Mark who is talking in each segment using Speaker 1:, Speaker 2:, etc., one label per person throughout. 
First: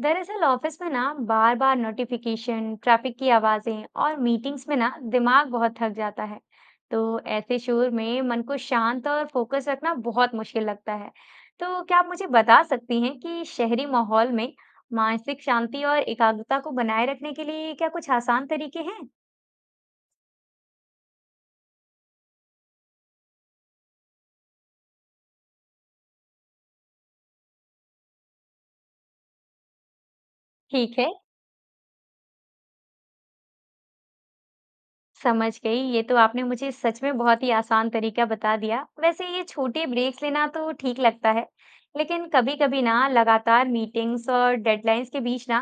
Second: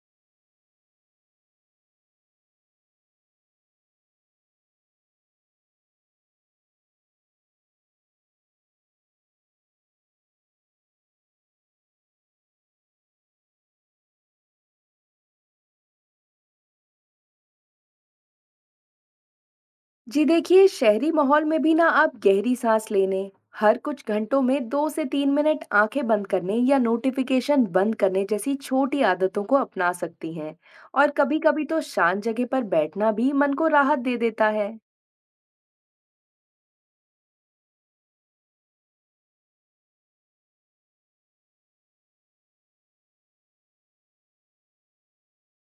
Speaker 1: दरअसल ऑफिस में ना बार बार नोटिफिकेशन, ट्रैफिक की आवाजें और मीटिंग्स में ना दिमाग बहुत थक जाता है। तो ऐसे शोर में मन को शांत और फोकस रखना बहुत मुश्किल लगता है। तो क्या आप मुझे बता सकती हैं कि शहरी माहौल में मानसिक शांति और एकाग्रता को बनाए रखने के लिए क्या कुछ आसान तरीके हैं?
Speaker 2: जी देखिए, शहरी माहौल में भी ना आप गहरी सांस लेने, हर कुछ घंटों में 2 से 3 मिनट आंखें बंद करने या नोटिफिकेशन बंद करने जैसी छोटी आदतों को अपना सकती हैं।
Speaker 1: ठीक है।
Speaker 2: और कभी कभी तो शांत जगह पर बैठना भी मन को राहत दे देता है।
Speaker 1: समझ गई, ये तो आपने मुझे सच में बहुत ही आसान तरीका बता दिया। वैसे ये छोटे ब्रेक्स लेना तो ठीक लगता है, लेकिन कभी कभी ना लगातार मीटिंग्स और डेडलाइंस के बीच ना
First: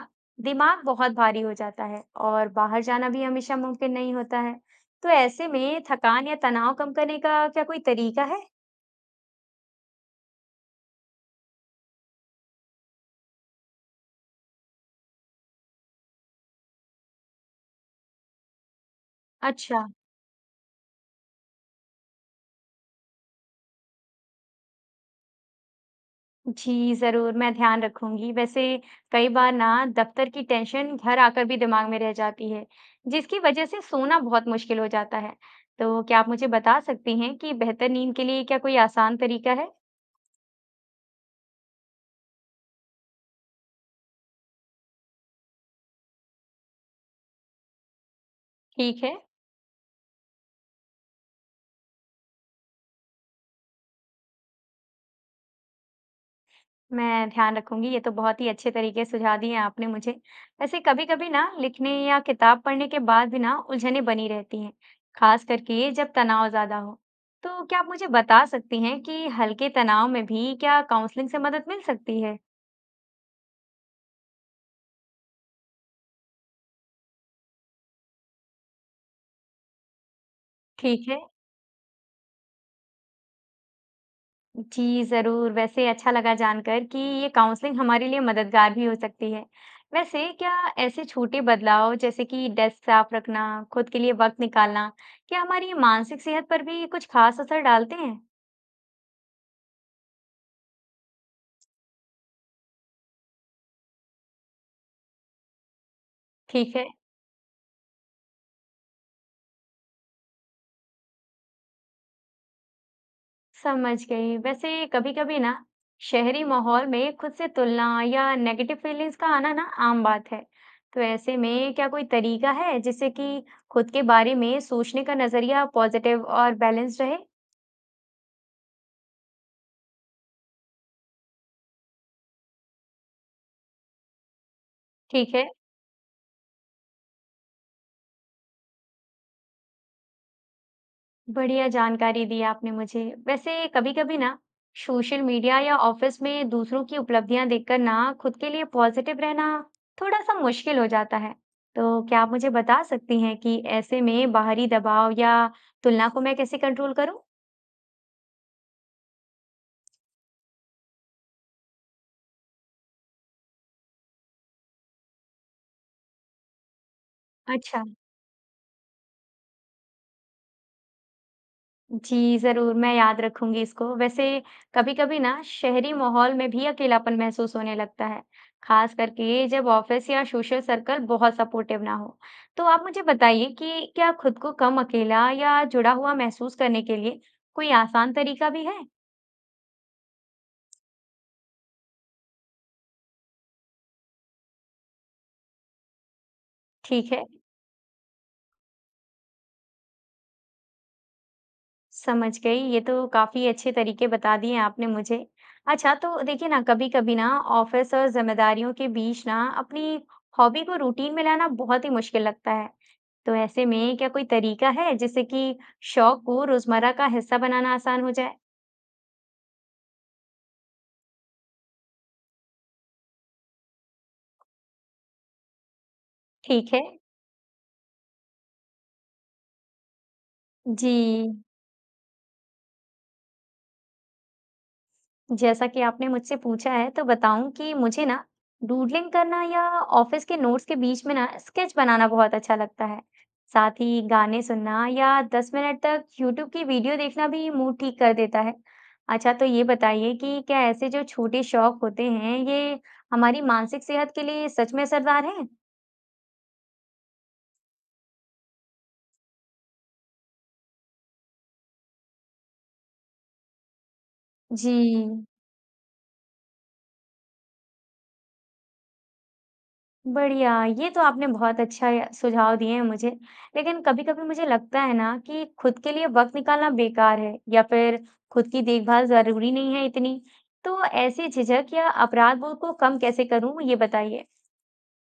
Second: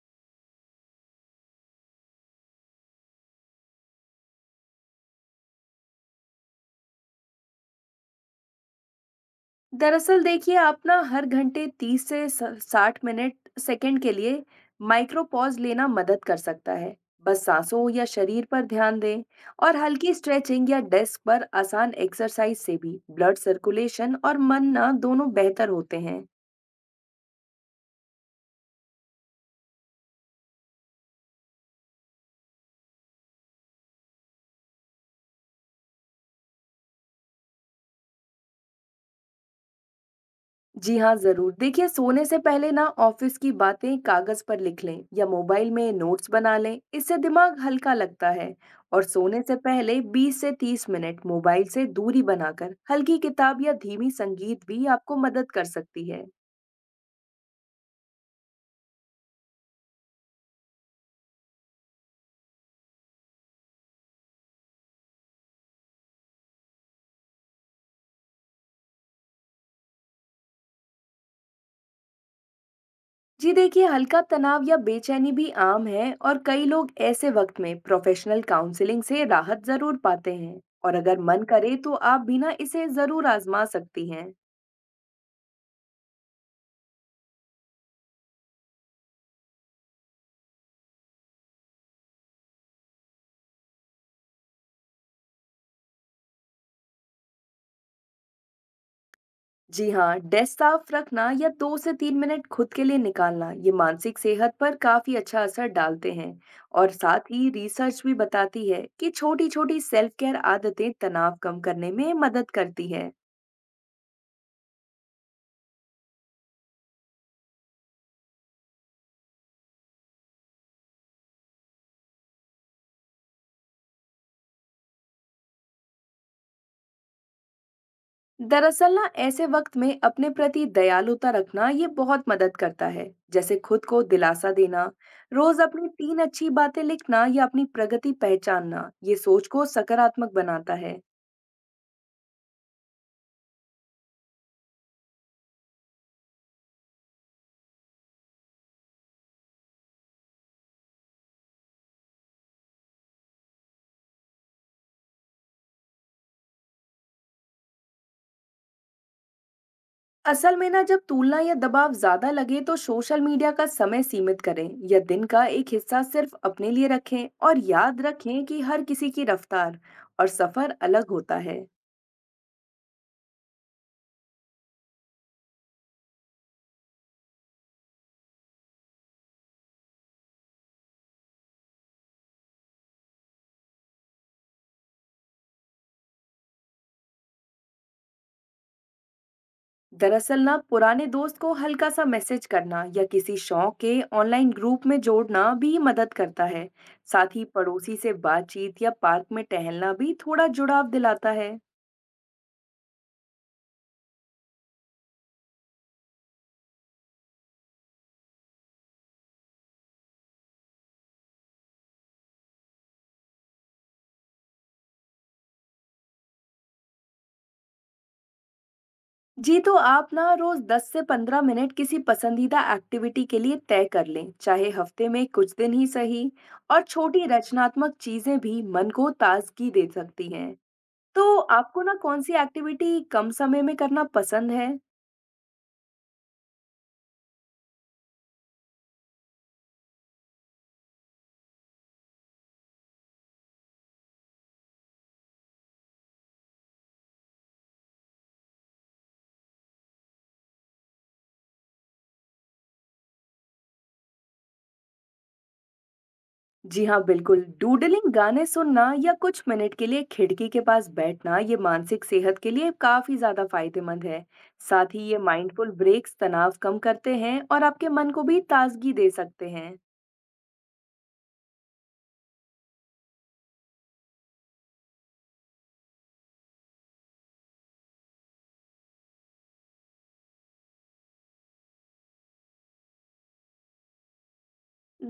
Speaker 1: दिमाग बहुत भारी हो जाता है और बाहर जाना भी हमेशा मुमकिन नहीं होता है। तो ऐसे में थकान या तनाव कम करने का क्या कोई तरीका है?
Speaker 2: दरअसल देखिए, आप ना हर घंटे 30 से 60 मिनट सेकंड के लिए माइक्रो पॉज लेना मदद कर सकता है। बस सांसों या शरीर पर ध्यान दें। और
Speaker 1: अच्छा।
Speaker 2: हल्की स्ट्रेचिंग या डेस्क पर आसान एक्सरसाइज से भी ब्लड सर्कुलेशन और मन ना दोनों बेहतर होते हैं।
Speaker 1: जी, ज़रूर, मैं ध्यान रखूँगी। वैसे कई बार ना दफ़्तर की टेंशन घर आकर भी दिमाग में रह जाती है, जिसकी वज़ह से सोना बहुत मुश्किल हो जाता है। तो क्या आप मुझे बता सकती हैं कि बेहतर नींद के लिए क्या कोई आसान तरीका है?
Speaker 2: जी हाँ जरूर, देखिए सोने से पहले ना ऑफिस की बातें कागज पर लिख लें या मोबाइल में नोट्स बना लें, इससे दिमाग हल्का लगता है। और
Speaker 1: ठीक है,
Speaker 2: सोने से पहले 20 से 30 मिनट मोबाइल से दूरी बनाकर हल्की किताब या धीमी संगीत भी आपको मदद कर सकती है।
Speaker 1: मैं ध्यान रखूँगी। ये तो बहुत ही अच्छे तरीके सुझा दिए आपने मुझे। वैसे कभी-कभी ना लिखने या किताब पढ़ने के बाद भी ना उलझनें बनी रहती हैं, ख़ास करके जब तनाव ज़्यादा हो। तो क्या आप मुझे बता सकती हैं कि हल्के तनाव में भी क्या काउंसलिंग से मदद मिल सकती है?
Speaker 2: जी देखिए, हल्का तनाव या बेचैनी भी आम है, और कई लोग ऐसे वक्त में प्रोफेशनल काउंसलिंग से राहत जरूर पाते हैं। और
Speaker 1: ठीक है।
Speaker 2: अगर मन करे तो आप भी ना इसे जरूर आजमा सकती हैं।
Speaker 1: जी, ज़रूर। वैसे अच्छा लगा जानकर कि ये काउंसलिंग हमारे लिए मददगार भी हो सकती है। वैसे क्या ऐसे छोटे बदलाव, जैसे कि डेस्क साफ रखना, खुद के लिए वक़्त निकालना, क्या हमारी मानसिक सेहत पर भी कुछ खास असर डालते हैं?
Speaker 2: जी हाँ, डेस्क साफ रखना या 2 से 3 मिनट खुद के लिए निकालना, ये मानसिक सेहत पर काफ़ी अच्छा असर डालते हैं।
Speaker 1: ठीक है,
Speaker 2: और साथ ही रिसर्च भी बताती है कि छोटी-छोटी सेल्फ केयर आदतें तनाव कम करने में मदद करती है।
Speaker 1: समझ गई। वैसे कभी-कभी ना शहरी माहौल में खुद से तुलना या नेगेटिव फीलिंग्स का आना ना आम बात है। तो ऐसे में क्या कोई तरीका है जिससे कि खुद के बारे में सोचने का नज़रिया पॉजिटिव और बैलेंस्ड रहे?
Speaker 2: दरअसल ना, ऐसे वक्त में अपने प्रति दयालुता रखना ये बहुत मदद करता है। जैसे खुद को दिलासा देना,
Speaker 1: ठीक है।
Speaker 2: रोज अपनी 3 अच्छी बातें लिखना या अपनी प्रगति पहचानना, ये सोच को सकारात्मक बनाता है।
Speaker 1: बढ़िया जानकारी दी आपने मुझे। वैसे कभी-कभी ना सोशल मीडिया या ऑफिस में दूसरों की उपलब्धियां देखकर ना खुद के लिए पॉजिटिव रहना थोड़ा-सा मुश्किल हो जाता है। तो क्या आप मुझे बता सकती हैं कि ऐसे में बाहरी दबाव या तुलना को मैं कैसे कंट्रोल करूं?
Speaker 2: असल में ना, जब तुलना या दबाव ज्यादा लगे तो सोशल मीडिया का समय सीमित करें या दिन का एक हिस्सा सिर्फ अपने लिए रखें, और
Speaker 1: अच्छा।
Speaker 2: याद रखें कि हर किसी की रफ्तार और सफर अलग होता है।
Speaker 1: जी, ज़रूर, मैं याद रखूँगी इसको। वैसे कभी-कभी ना शहरी माहौल में भी अकेलापन महसूस होने लगता है, खास करके जब ऑफ़िस या सोशल सर्कल बहुत सपोर्टिव ना हो। तो आप मुझे बताइए कि क्या खुद को कम अकेला या जुड़ा हुआ महसूस करने के लिए कोई आसान तरीका भी है?
Speaker 2: दरअसल ना, पुराने दोस्त को हल्का सा मैसेज करना या किसी शौक के ऑनलाइन ग्रुप में जोड़ना भी मदद करता है।
Speaker 1: ठीक है।
Speaker 2: साथ ही पड़ोसी से बातचीत या पार्क में टहलना भी थोड़ा जुड़ाव दिलाता है।
Speaker 1: समझ गई। ये तो काफ़ी अच्छे तरीके बता दिए आपने मुझे। अच्छा, तो देखिए ना, कभी-कभी ना ऑफ़िस और ज़िम्मेदारियों के बीच ना अपनी हॉबी को रूटीन में लाना बहुत ही मुश्किल लगता है। तो ऐसे में क्या कोई तरीका है जिससे कि शौक को रोज़मर्रा का हिस्सा बनाना आसान हो जाए?
Speaker 2: जी, तो आप ना रोज़ 10 से 15 मिनट किसी पसंदीदा एक्टिविटी के लिए तय कर लें, चाहे हफ्ते में कुछ दिन ही सही।
Speaker 1: ठीक है।
Speaker 2: और छोटी रचनात्मक चीज़ें भी मन को ताज़गी दे सकती हैं।
Speaker 1: जी।
Speaker 2: तो आपको ना कौन-सी एक्टिविटी कम समय में करना पसंद है?
Speaker 1: जैसा कि आपने मुझसे पूछा है तो बताऊं कि मुझे ना डूडलिंग करना या ऑफिस के नोट्स के बीच में ना स्केच बनाना बहुत अच्छा लगता है। साथ ही गाने सुनना या 10 मिनट तक यूट्यूब की वीडियो देखना भी मूड ठीक कर देता है। अच्छा, तो ये बताइए कि क्या ऐसे जो छोटे शौक होते हैं, ये हमारी मानसिक सेहत के लिए सच में असरदार हैं?
Speaker 2: जी हाँ, बिल्कुल, डूडलिंग, गाने सुनना या कुछ मिनट के लिए खिड़की के पास बैठना, ये मानसिक सेहत के लिए काफ़ी ज़्यादा फ़ायदेमंद है। साथ ही ये
Speaker 1: जी।
Speaker 2: माइंडफुल ब्रेक्स तनाव कम करते हैं और आपके मन को भी ताज़गी दे सकते हैं।
Speaker 1: बढ़िया, ये तो आपने बहुत अच्छा या सुझाव दिए हैं मुझे। लेकिन कभी-कभी मुझे लगता है ना कि खुद के लिए वक़्त निकालना बेकार है या फिर खुद की देखभाल ज़रूरी नहीं है इतनी। तो ऐसी झिझक या अपराध बोध को कम कैसे करूँ, ये बताइए?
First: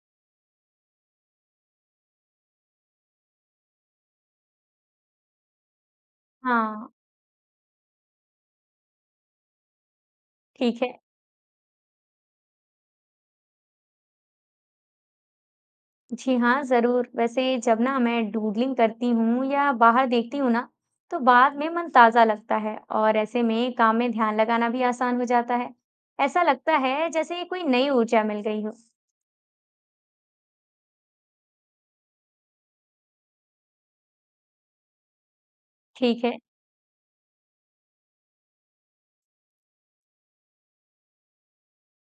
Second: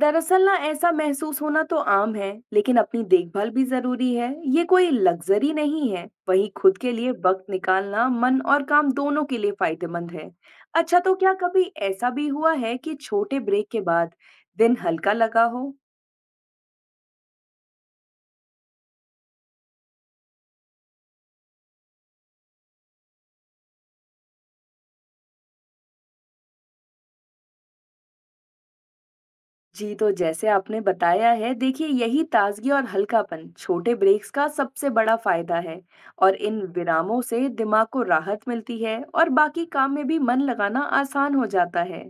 Speaker 2: दरअसल ना, ऐसा महसूस होना तो आम है, लेकिन अपनी देखभाल भी जरूरी है। ये कोई लग्जरी नहीं है। वहीं खुद
Speaker 1: हाँ,
Speaker 2: के लिए वक्त निकालना मन और काम दोनों के लिए फायदेमंद है।
Speaker 1: ठीक है।
Speaker 2: अच्छा, तो क्या कभी ऐसा भी हुआ है कि छोटे ब्रेक के बाद दिन हल्का लगा हो?
Speaker 1: जी हाँ, ज़रूर। वैसे जब ना मैं डूडलिंग करती हूँ या बाहर देखती हूँ ना, तो बाद में मन ताज़ा लगता है और ऐसे में काम में ध्यान लगाना भी आसान हो जाता है। ऐसा लगता है जैसे कोई नई ऊर्जा मिल गई हो।
Speaker 2: जी, तो जैसे आपने बताया है, देखिए यही ताजगी और हल्कापन छोटे ब्रेक्स का सबसे बड़ा फायदा है।
Speaker 1: ठीक है।
Speaker 2: और इन विरामों से दिमाग को राहत मिलती है और बाकी काम में भी मन लगाना आसान हो जाता है।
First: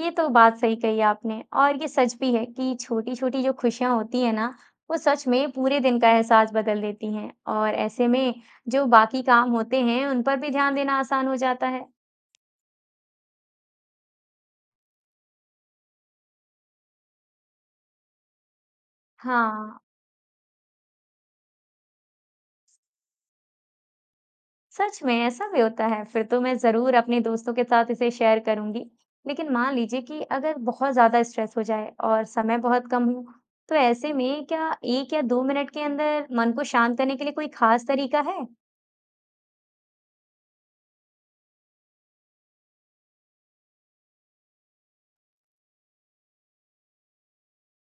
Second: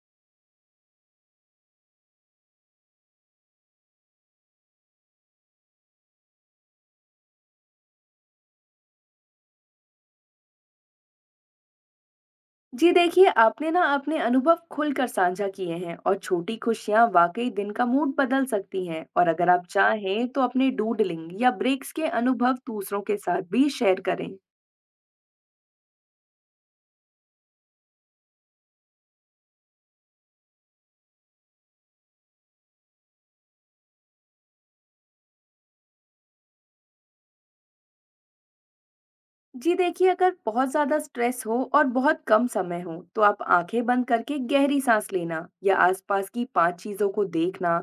Speaker 1: ये तो बात सही कही आपने, और ये सच भी है कि छोटी-छोटी जो खुशियां होती है ना, वो सच में पूरे दिन का एहसास बदल देती हैं और ऐसे में जो बाकी काम होते हैं, उन पर भी ध्यान देना आसान हो जाता है।
Speaker 2: जी देखिए, आपने ना अपने अनुभव खुलकर साझा किए हैं, और छोटी खुशियाँ वाकई दिन का मूड बदल सकती हैं, और अगर आप
Speaker 1: हाँ,
Speaker 2: चाहें तो अपने डूडलिंग या ब्रेक्स के अनुभव दूसरों के साथ भी शेयर करें।
Speaker 1: सच में ऐसा भी होता है। फिर तो मैं ज़रूर अपने दोस्तों के साथ इसे शेयर करूंगी। लेकिन मान लीजिए कि अगर बहुत ज़्यादा स्ट्रेस हो जाए और समय बहुत कम हो, तो ऐसे में क्या 1 या 2 मिनट के अंदर मन को शांत करने के लिए कोई खास तरीका है?
Speaker 2: जी देखिए, अगर बहुत ज़्यादा स्ट्रेस हो और बहुत कम समय हो तो आप आंखें बंद करके गहरी सांस लेना या आसपास की 5 चीज़ों को देखना,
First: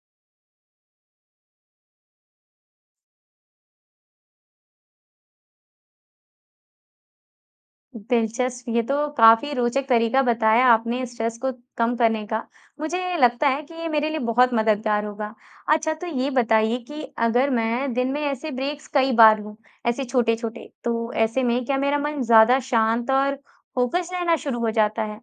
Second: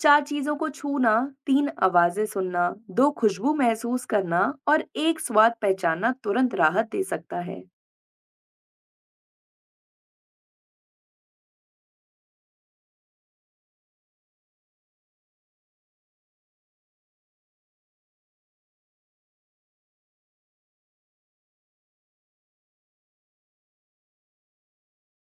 Speaker 2: 4 चीज़ों को छूना, 3 आवाज़ें सुनना, 2 खुशबू महसूस करना और 1 स्वाद पहचानना तुरंत राहत दे सकता है।
Speaker 1: दिलचस्प, ये तो काफ़ी रोचक तरीका बताया आपने स्ट्रेस को कम करने का। मुझे लगता है कि ये मेरे लिए बहुत मददगार होगा। अच्छा, तो ये बताइए कि अगर मैं दिन में ऐसे ब्रेक्स कई बार लूँ, ऐसे छोटे-छोटे, तो ऐसे में क्या मेरा मन ज़्यादा शांत और फोकस रहना शुरू हो जाता है?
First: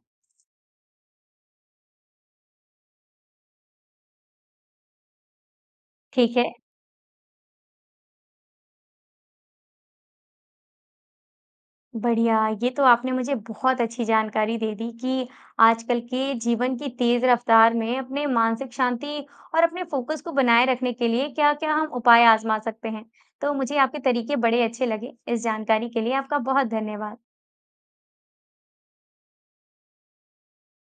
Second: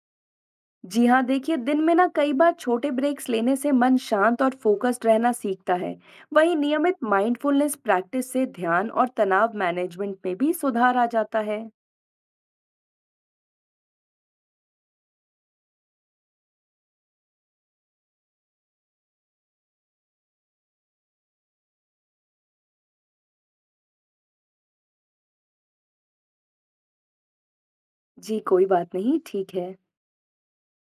Speaker 2: जी हाँ, देखिए दिन में ना कई बार छोटे ब्रेक्स लेने से मन शांत और फोकस्ड रहना सीखता है।
Speaker 1: ठीक है।
Speaker 2: वहीं नियमित माइंडफुलनेस प्रैक्टिस से ध्यान और तनाव मैनेजमेंट में भी सुधार आ जाता है।
Speaker 1: बढ़िया, ये तो आपने मुझे बहुत अच्छी जानकारी दे दी कि आजकल के जीवन की तेज़ रफ़्तार में अपने मानसिक शांति और अपने फ़ोकस को बनाए रखने के लिए क्या-क्या हम उपाय आज़मा सकते हैं। तो मुझे आपके तरीके बड़े अच्छे लगे। इस जानकारी के लिए आपका बहुत धन्यवाद।
Speaker 2: जी कोई बात नहीं, ठीक है।